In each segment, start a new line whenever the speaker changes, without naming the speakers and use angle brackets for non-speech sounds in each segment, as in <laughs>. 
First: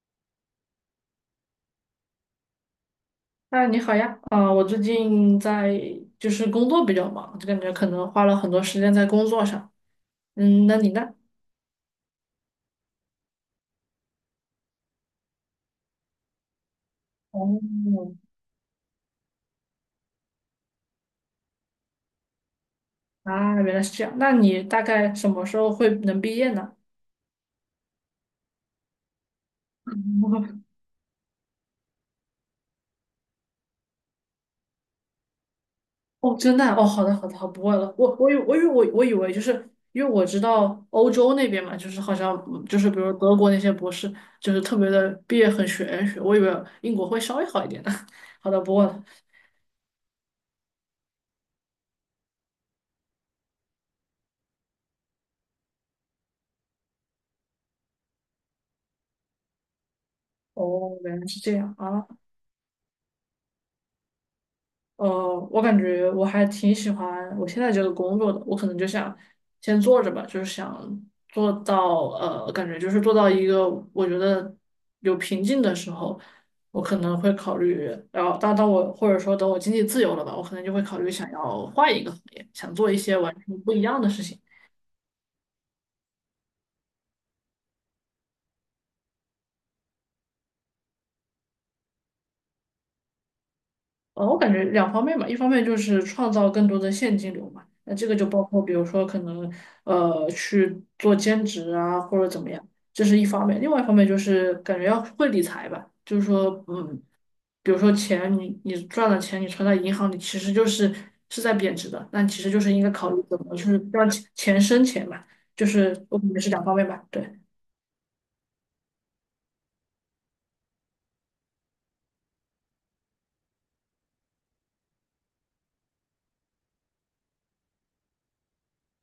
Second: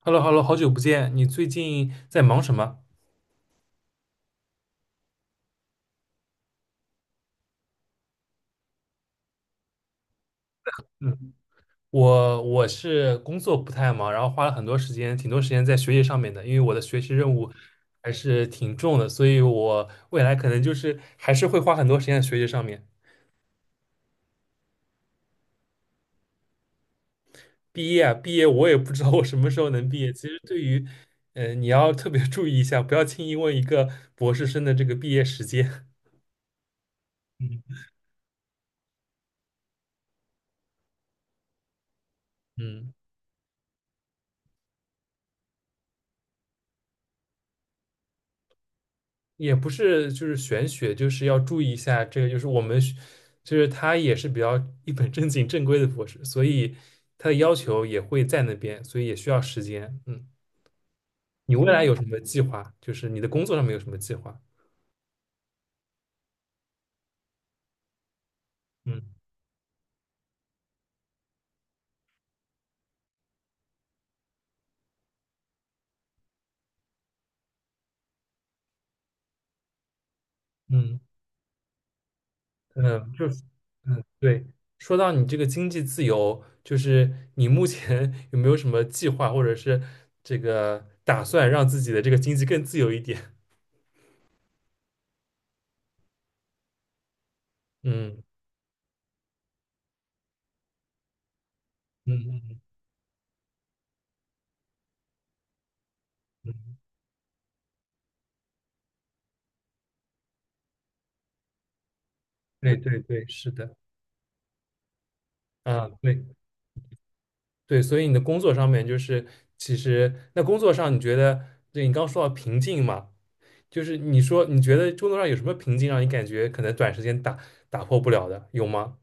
h e l l o h e l l o 好久不见，你最近在忙什么？
啊，你好呀，啊、我最近在就是工作比较忙，就感觉可能花了很多时间在工作上。嗯，那你呢？
嗯，我是工作不太忙，然后花了很多时间，挺多时间在学习上面的，因为我的学习任务还
哦，
是挺重的，所以我未来可能就是还是会花很多时间在学习上面。
啊，原来是这样。那你大概什么时候会能毕业呢？
毕业啊，毕业我也不知道我什么时候能毕业。其实对
<laughs>
于，你要特别注意一下，不要轻易问一个博士生的这个毕业时间。
哦，真的啊？哦，好的，好的，好，
<laughs>
不问
嗯
了。我以为就是因为我知道欧洲那边嘛，就是好像就是
嗯。
比如德国那些博士，就是特别的毕业很玄学，我以为英国会稍微好一点的。<laughs> 好的，不问了。
也不是就是玄学，就是要注意一下这个，就是我们学就是他也是比较一本正经正规的博士，所以他的要求也会在那边，所以也需要时间。嗯，
哦，原来是这
你未
样
来有什
啊。
么计划？就是你的工作上面有什么计划？
呃，我感觉我还挺喜欢我现在这个工作的，我可能就
嗯
想先做着吧，就是想做到感觉就是做到一个我觉得有瓶颈的时候，我可能会考虑，然后当我或者说等我经济自由了吧，我可能就会考
嗯
虑想要换一个行业，想做一
嗯，
些
就
完
是
全不一样
嗯
的事情。
对。说到你这个经济自由，就是你目前 <laughs> 有没有什么计划，或者是这个打算让自己的这个经济更自由一点？
我感觉两方面吧，一方面就是创造更多的现金流嘛，
<laughs>
那这个
嗯
就包括比如说可能去做兼职啊
嗯
或者怎么
嗯
样，这是一方面；另外一方面就是感觉要会理财吧，就是
嗯，
说比如说钱你赚了钱你存在银行里其实是在贬值的，那其实就是
对
应该
对
考虑
对，
怎
是
么去
的。
让钱钱生钱嘛，就
啊，
是我
对，
感觉是两方面吧，对。
对，所以你的工作上面就是，其实那工作上你觉得，对你刚说到瓶颈嘛，就是你说你觉得工作上有什么瓶颈让你感觉可能短时间打破不了的，有吗？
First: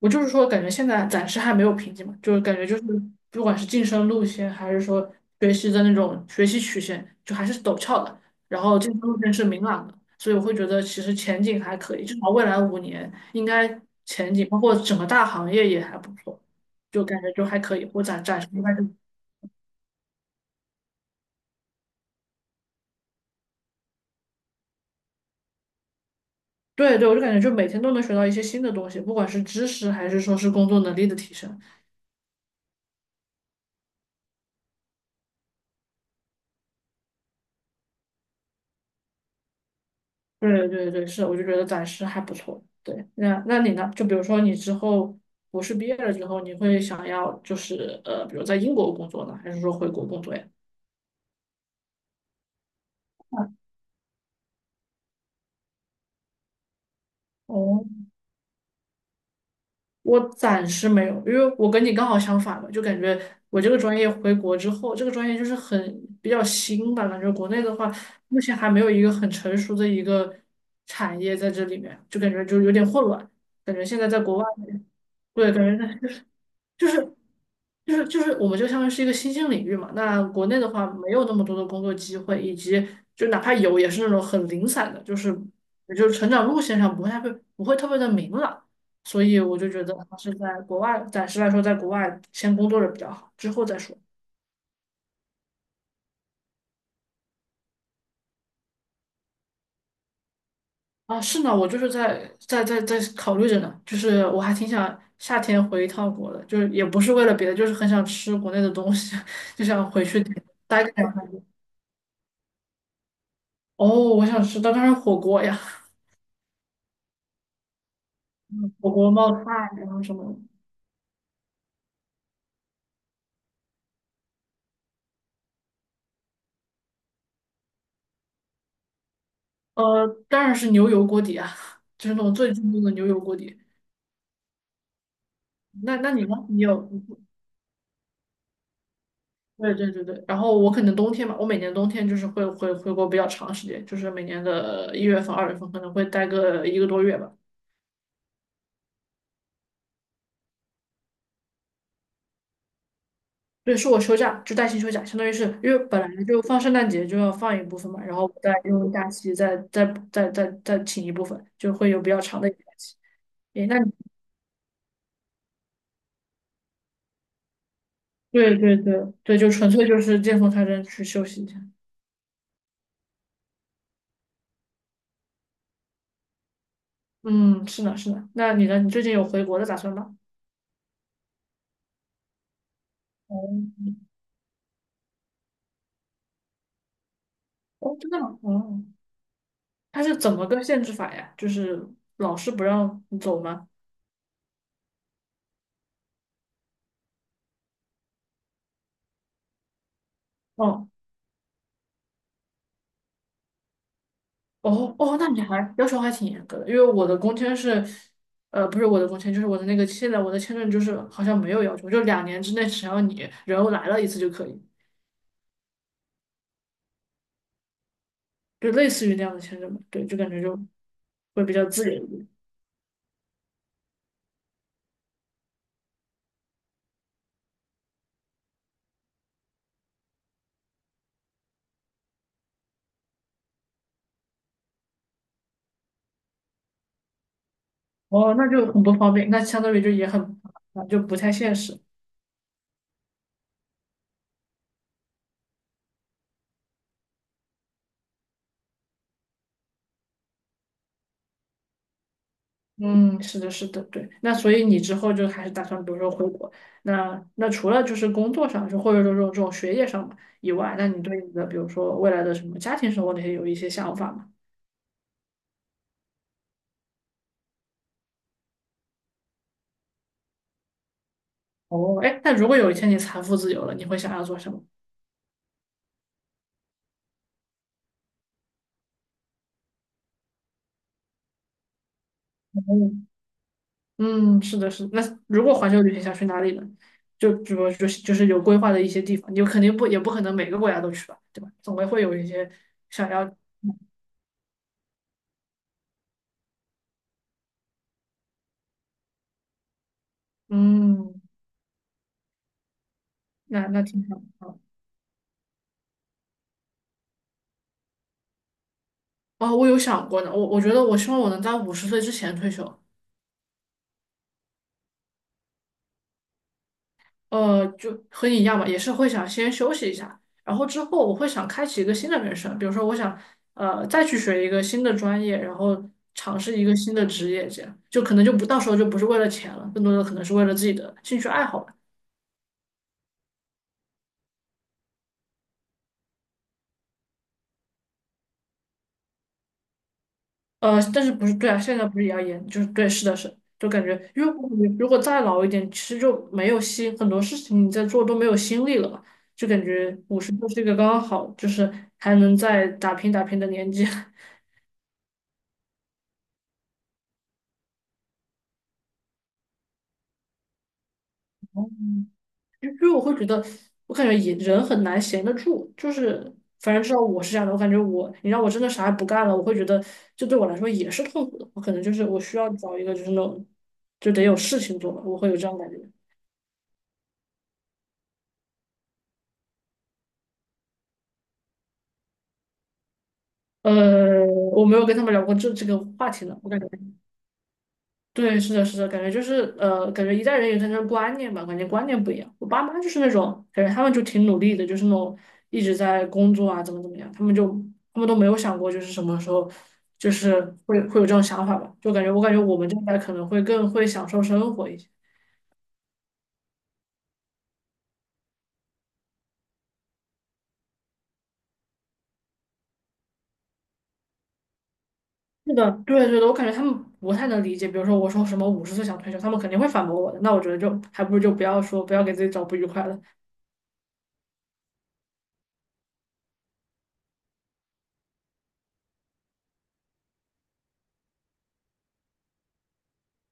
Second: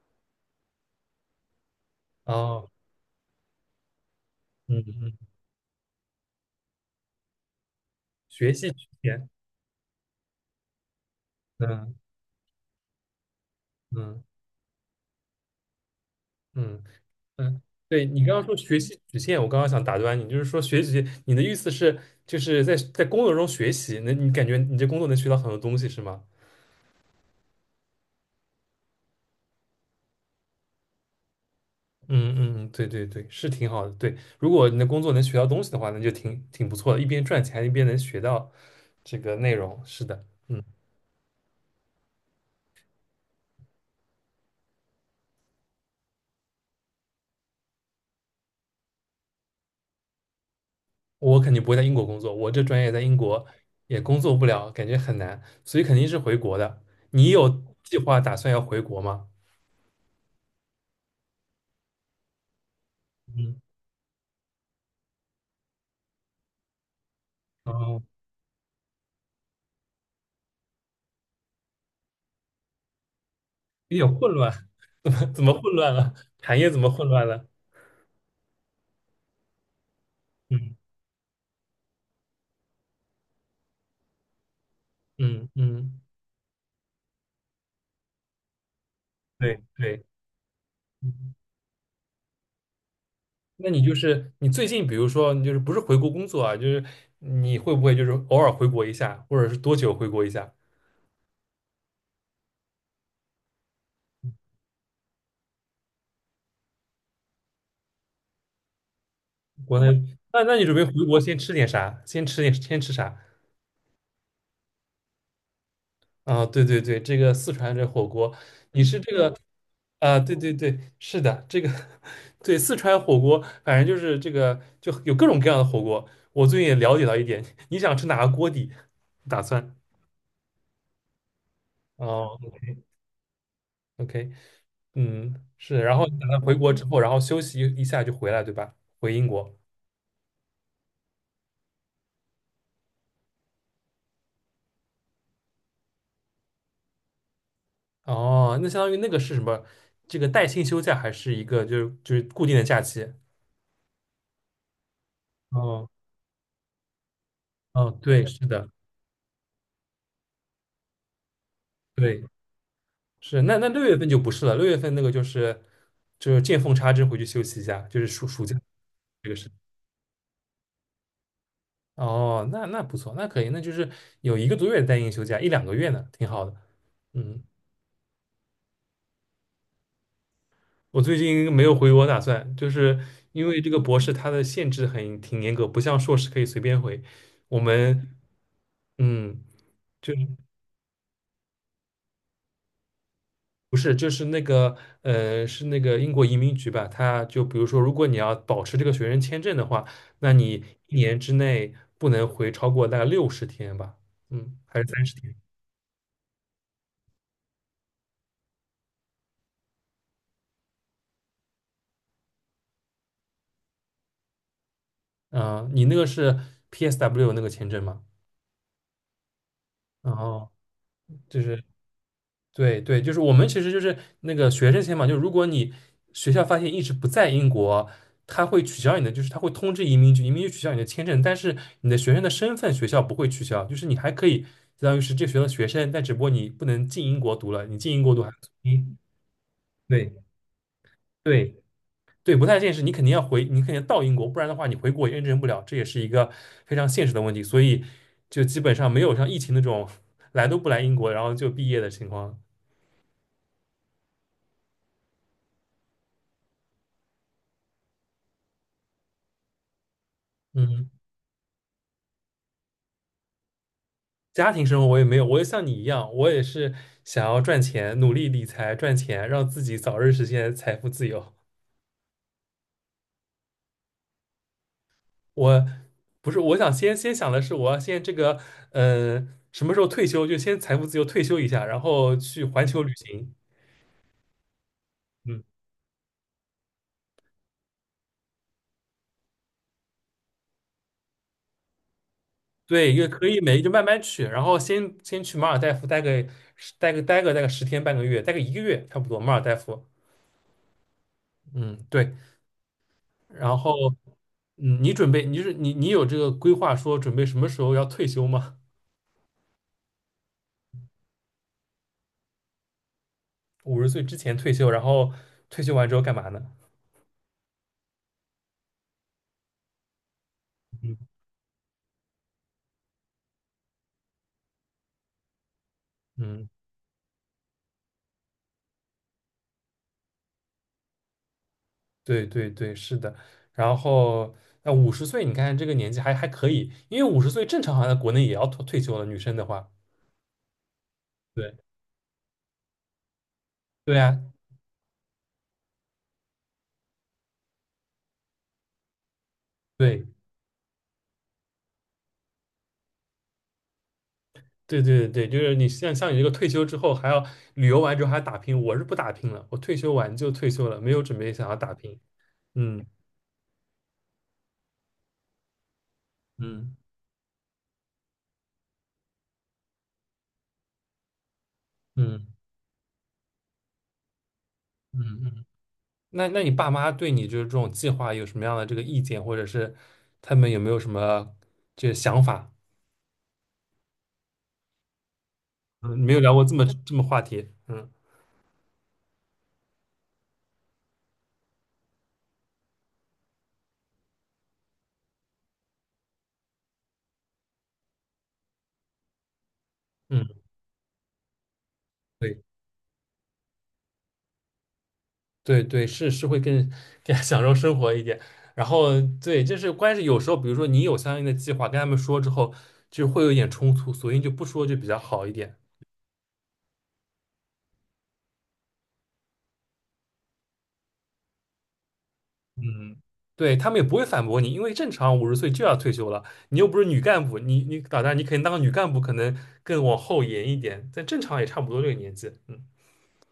我就是说，感觉现在暂时还没有瓶颈嘛，就是感觉
哦，
就是不管是晋升路线，还是
嗯
说
嗯，
学习的那种学习曲线，就还是陡峭的。
学
然
习
后
曲
晋升路
线，
线是明朗的，所以我会觉得其实前景还
嗯
可以，至少未来5年应该
嗯
前景，包括整个大行业也还不错，
嗯
就感觉就还
嗯，
可以。我
对
暂
你刚
暂
刚
时
说
应该
学
就
习曲线，我刚刚想打断你，就是说学习，你的意思是就是在工作中学习，那你感觉你这工作能学到很多东西是吗？
对对，我就感觉就每天都能学到一些新的东西，不管是知识还是说是工作能力的提升。
嗯嗯，对对对，是挺好的。对，如果你的工作能学到东西的话，那就挺不错的，一边赚钱一边能学到这个内容。是的，嗯，
对对对，是，我就觉得暂时还不错。对，那你呢？就比如说你之后博士毕业了之后，你会想要就是比如在英国工作呢，还是说回国工作呀？
我肯定不会在英国工作，我这专业在英国也工作不了，感觉很难，所以肯定是回国的。你有
哦，
计划打算要回国吗？
我暂时没有，因为我跟你刚好相反嘛，就感觉
嗯，
我这个专业回国之后，这个专业就是比较新吧，感觉国内的话
哦，
目前还没有一个很成熟的一个产业在这里面，就感觉就有点混乱，感觉现
有
在
点
在
混
国外，
乱，<laughs> 怎么怎
对，
么
感
混
觉
乱
在。
了？产业怎
就
么混
是
乱了？
就是我们就相当于是一个新兴领域嘛。那国内的
嗯
话，没有那么多的工作机会，以及就哪怕有，也是那种很零散的，就是
嗯
也
嗯，
就是成长路线上不会特别的明朗。所以我
对
就觉得
对。
还是在国外，暂时来说，在国外先工作着比较好，之后
那
再
你就
说。
是你最近，比如说，你就是不是回国工作啊，就是你会不会就是偶尔回国一下，或者是多久回国一下？
啊，是呢，我就是在考虑着呢，就是我还挺想夏天回一趟国的，就是也不是为了别的，就是很想吃国内的东西，<laughs> 就
国
想
内，
回去
那你准备
待个
回
两
国先
天。
吃点啥？先吃点，先吃啥？
哦，我想吃，当然是火锅呀。
啊，对对对，这个四川这火锅，你
火
是
锅
这
冒
个
菜，然后什
啊，
么
对
的
对对，是的，这个 <laughs> 对四川火锅，反正就是这个就有各种各样的火锅。我最近也了解到一点，你想吃哪个锅底？打算
当然是牛油锅底啊，<laughs> 就是那种
哦
最正宗的牛油锅底。
，OK。嗯，是，
那
然后
那
等
你
他
呢？
回
你
国之
有？
后，
你
然后休息一下就回来，对吧？回英国。
对对对对。然后我可能冬天嘛，我每年冬天就是会回国比较长时间，就是每年的1月份、2月份可能会待个1个多月吧。
哦，那相当于那个是什么？这个带薪休假还是一个就是固定的假期？
对，是我休假，就带薪休假，相当于是因为
哦
本来就放圣诞节就要放一部
哦，
分嘛，然
对，
后我
是
再
的，
用假期再再再再再请一部分，就会有比较
对，
长的一个假期。
是。那
诶，
那六月份就不是了，六月份那个就是就是见缝插针回去休息一下，就是暑暑
对
假
对对
这个
对，就
是。
纯粹就是见缝插针去休息一下。
哦，那不错，那可以，那就是有一个多月的带薪休假，一两个月呢，挺好的。嗯。
嗯，是的，是的。那你呢？你最近有回国的打算吗？
我最近没有回国打算，就是
哦，
因为这个博士它的限制很挺严格，不像硕士可以随便回。我
哦，真
们
的吗？哦，
嗯，
他
就
是怎么个限制法呀？就是老师不让你走吗？
不是就是那个是那个英国移民局吧，他就比如说，如果你要保持这个学生签证的话，那你
哦，
一年之内不能回超过大概60天吧，嗯，还是
哦，
三十
哦，那
天
你还要求还挺严格的，因为我的工签是，不是我的工签，就是我的那个现在我的签证就是好像没有要求，就2年之内只要你人来了一次就可以，
啊？你那个是 PSW 那个签证吗？
就类似于那样的签证嘛。对，就感觉
哦。
就会比较自由一点。
对对，就是我们其实就是那个学生签嘛，就如果你学校发现一直不在英国，他会取消你的，就是他会通知移民局，移民局取消你的签证，但是你的学生的身份学校不会取消，就是你还可以相当于是这个学校的学生，但只不过你不能进英国读了，你进英国读还
哦，那就很不
嗯，
方便，那相当于就也
对
很，就不太
对
现实。
对，不太现实，你肯定要回，你肯定要到英国，不然的话你回国也认证不了，这也是一个非常现实的问题，所以就基本上没有像疫情那种 <laughs> 来都不来英国，然后就毕业的情况，
嗯，是的，是的，对。那所以你之后就还是打算，比如说回国，那除了就是工作上，就或者说这种学业上嘛以外，
嗯。
那你对你的比如说未来的什么家庭生活那些有一些想法吗？
家庭生活我也没有，我也像你一样，我也是想要赚钱，努力理财赚钱，让自己早日实现财富自由。
哦，哎，那如果有一天你财富自由了，你会想要做什么？
我不是，我想先想的是，我要先这个，什么时候退休就先财富自由退休一下，然后去环球旅
嗯，
行。
嗯，是的，是的。那
嗯，
如果环球旅行想去哪里呢？就比如就是就是有规划的一些地方，你肯定不也不可能每个国家都去吧，对吧？总归会有一些
对，也
想
可
要，
以没就慢慢去，然后先去马尔代夫待个十天半个月，待个一个月差不多，马尔代夫。
嗯，
嗯，对，然
那那
后
挺好。
嗯，你准备你是你有这个规划说准备什么时候要退休吗？
哦，我有想过呢，我觉得我希望我能在五十岁之前退休，
五十岁之前退休，然后退休完之后干嘛呢？
就和你一样吧，也是会想先休息一下，然后之
嗯，
后我会想开启一个新的人生，比如说我想再去学一个新的专业，然后尝
嗯，
试一个新的职业，这样就可能就不到时候就不是为了钱了，更多的可能是为了自己的兴趣爱好。
对对对，是的。然后那五十岁，你看这个年纪还还可以，因为五十岁正常好像在国内也要退休了，女生的话。
但是不是对啊？
对
现在不是也要严？就是对，是的是，就感觉，
对啊，
因为我感觉如果再老一点，其实就没有心，很多事情你在做都没有心力了吧？就感觉
对
五十就是一个刚刚好，就是还能再打拼打拼的年纪。
对对对，就是你像你这个退休之后还要旅游完之后还要打拼，我是不打拼了，我退休完就退休了，没有准备想要
<laughs>
打拼。
因为我会觉得，我感觉也人很难闲得住，就是反
嗯
正至少我是这样的，我感觉你让我真的啥也不干了，我会觉得这对我来说也是痛苦的。我可能就是我
嗯
需要找一个就是那种就得有事情做
嗯
吧，我
嗯
会
嗯
有
嗯。
这样的感觉。
那那你爸妈对你就是这种计划有什么样的这个意见，或者是他们有没有什么这个想法？
呃，我没有跟他们聊过这个
嗯，
话
没有
题
聊
呢。
过
我
这
感
么
觉，
这么话题。嗯
对，是的，是的，感觉就是感觉一代人有一代人的观念吧，感觉观念不一样。我爸妈就是那种感觉，他们就挺努力的，就是那种一直在工作啊，怎么怎么样，他们都没有想过就是什么时候就
嗯，
是会有这种想法吧。就感觉我感觉
对
我们这一代可能会更会享受生活一些。
对对，是是会更享受生活一点。然后对，就是关键是有时候，比如说你有相应的计划，跟他们说之后，就会有一点冲突，索性就不说就比较好一
是
点。
的，对对的，我感觉他们不太能理解。比如说我说什么五十岁想退休，他们肯定会反驳我的。那我觉得就还不如就不要说，不要给自己找不愉快
嗯，
了。
对，他们也不会反驳你，因为正常五十岁就要退休了，你又不是女干部，你你打算你肯定当个女干部可能更往后延一点，但正常也差不多这个年纪，嗯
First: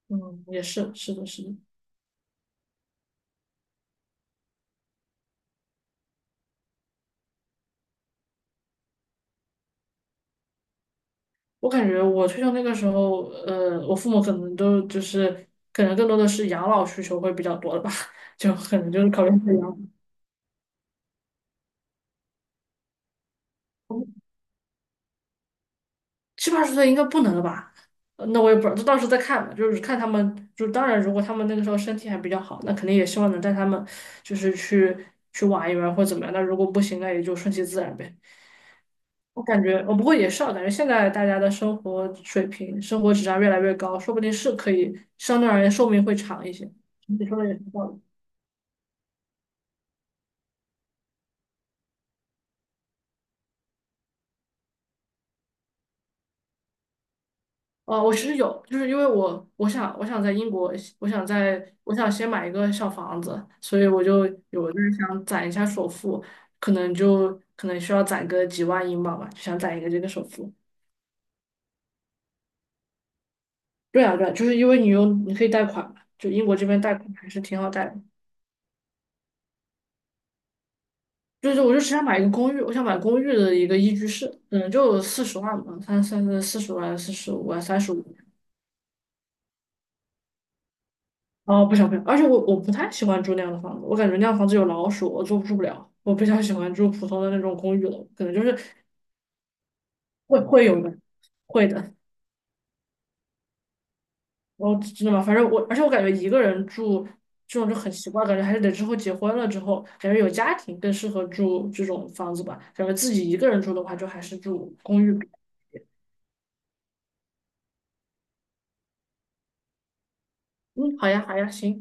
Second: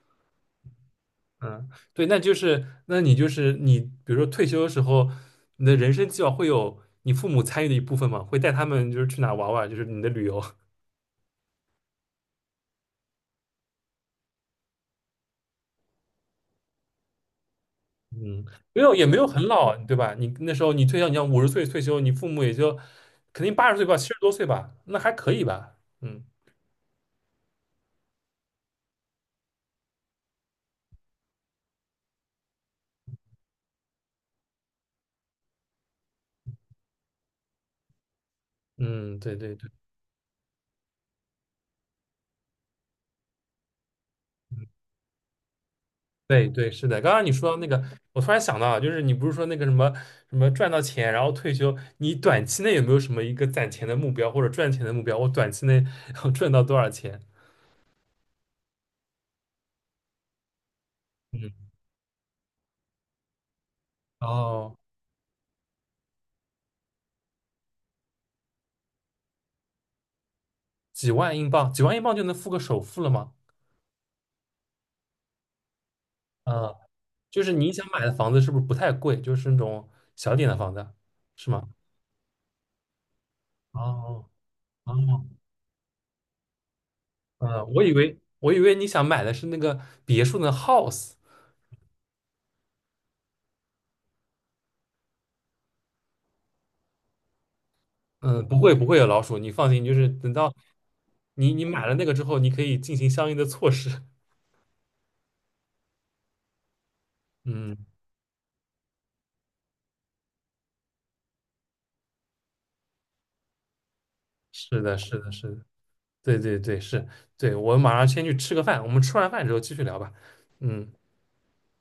嗯，也是，是的，是的。
嗯，对，那就是那你就是你，比如说退休的时候，你的人生计划会有你父母参与的一部分嘛，会带他们就是去哪玩玩，就是你的旅游，<laughs>
我感觉我退休那个时候，我父母可能都就是可能更多的是养老需求会比较多的吧，<laughs>
嗯，
就可
没
能
有
就
也
是
没
考
有
虑
很
己养
老，
老。
对吧？你那时候你退休，你要五十岁退休，你父母也就肯定80岁吧，70多岁吧，那还可以吧，嗯
七八十岁应该不能了吧？那我也不知道，就到时候再看吧。就是看他们，就当然如果他们那个时候身体还比较好，那肯定也希望能带他们就是去玩一玩或怎么样。那如果不行，那也就顺其自然呗。
嗯，对
我
对
感
对。
觉，我不过也是啊，感觉现在大家的生活水平、生活质量越来越高，说不定是可以相对而言寿命会长
对
一
对，
些。
是的。刚刚
你
你
说的
说
也
到
是
那个，
道理。
我突然想到啊就是你不是说那个什么什么赚到钱，然后退休，你短期内有没有什么一个攒钱的目标或者赚钱的目标？我短期内要 <laughs> 赚到多少钱？
哦，我其实有，就是因为我想在英国，
嗯，
我想先买一个小房子，所以我就有
哦，
就是想攒一下首付，可能就可能需要攒个几万英镑吧，就想攒一个这个首付。
几万英镑，几万英镑就能付个首付了吗？
对啊，对啊，就是因为你可以贷款嘛，就英国这
啊，
边贷款还是
就是
挺好
你想
贷的。
买的房子是不是不太贵？就是那种小点的房子，是
就是
吗？
我就只想买一个公寓，我想买公寓的一个一居
哦
室，嗯，就
哦，
四十万吧，三四十万、45万、
嗯，
三
我以
十五。
为我以为你想买的是那个别墅的 house。
哦，不想不想，而且我我不太喜欢住那样的房子，我感觉那样房子有老鼠，我住住不了。我比较喜欢住普通的那种公寓楼，可能就
嗯，
是
不会不会有老鼠，你放心，就是等
会
到
会有的，
你
会
买
的。
了那个之后，你可以进行相应的措施。
我真的吗？反正我，而且我感觉一个人住
<laughs>
这种就
嗯，
很奇怪，感觉还是得之后结婚了之后，感觉有家庭更适合住这种房子吧。感觉自己一个人住的话，就还是住
是的，
公寓
是
比
的，是的，对对对，是，对，我马上先去吃个饭，我们吃完饭之后继续聊吧。嗯。
嗯，好呀，好呀，行。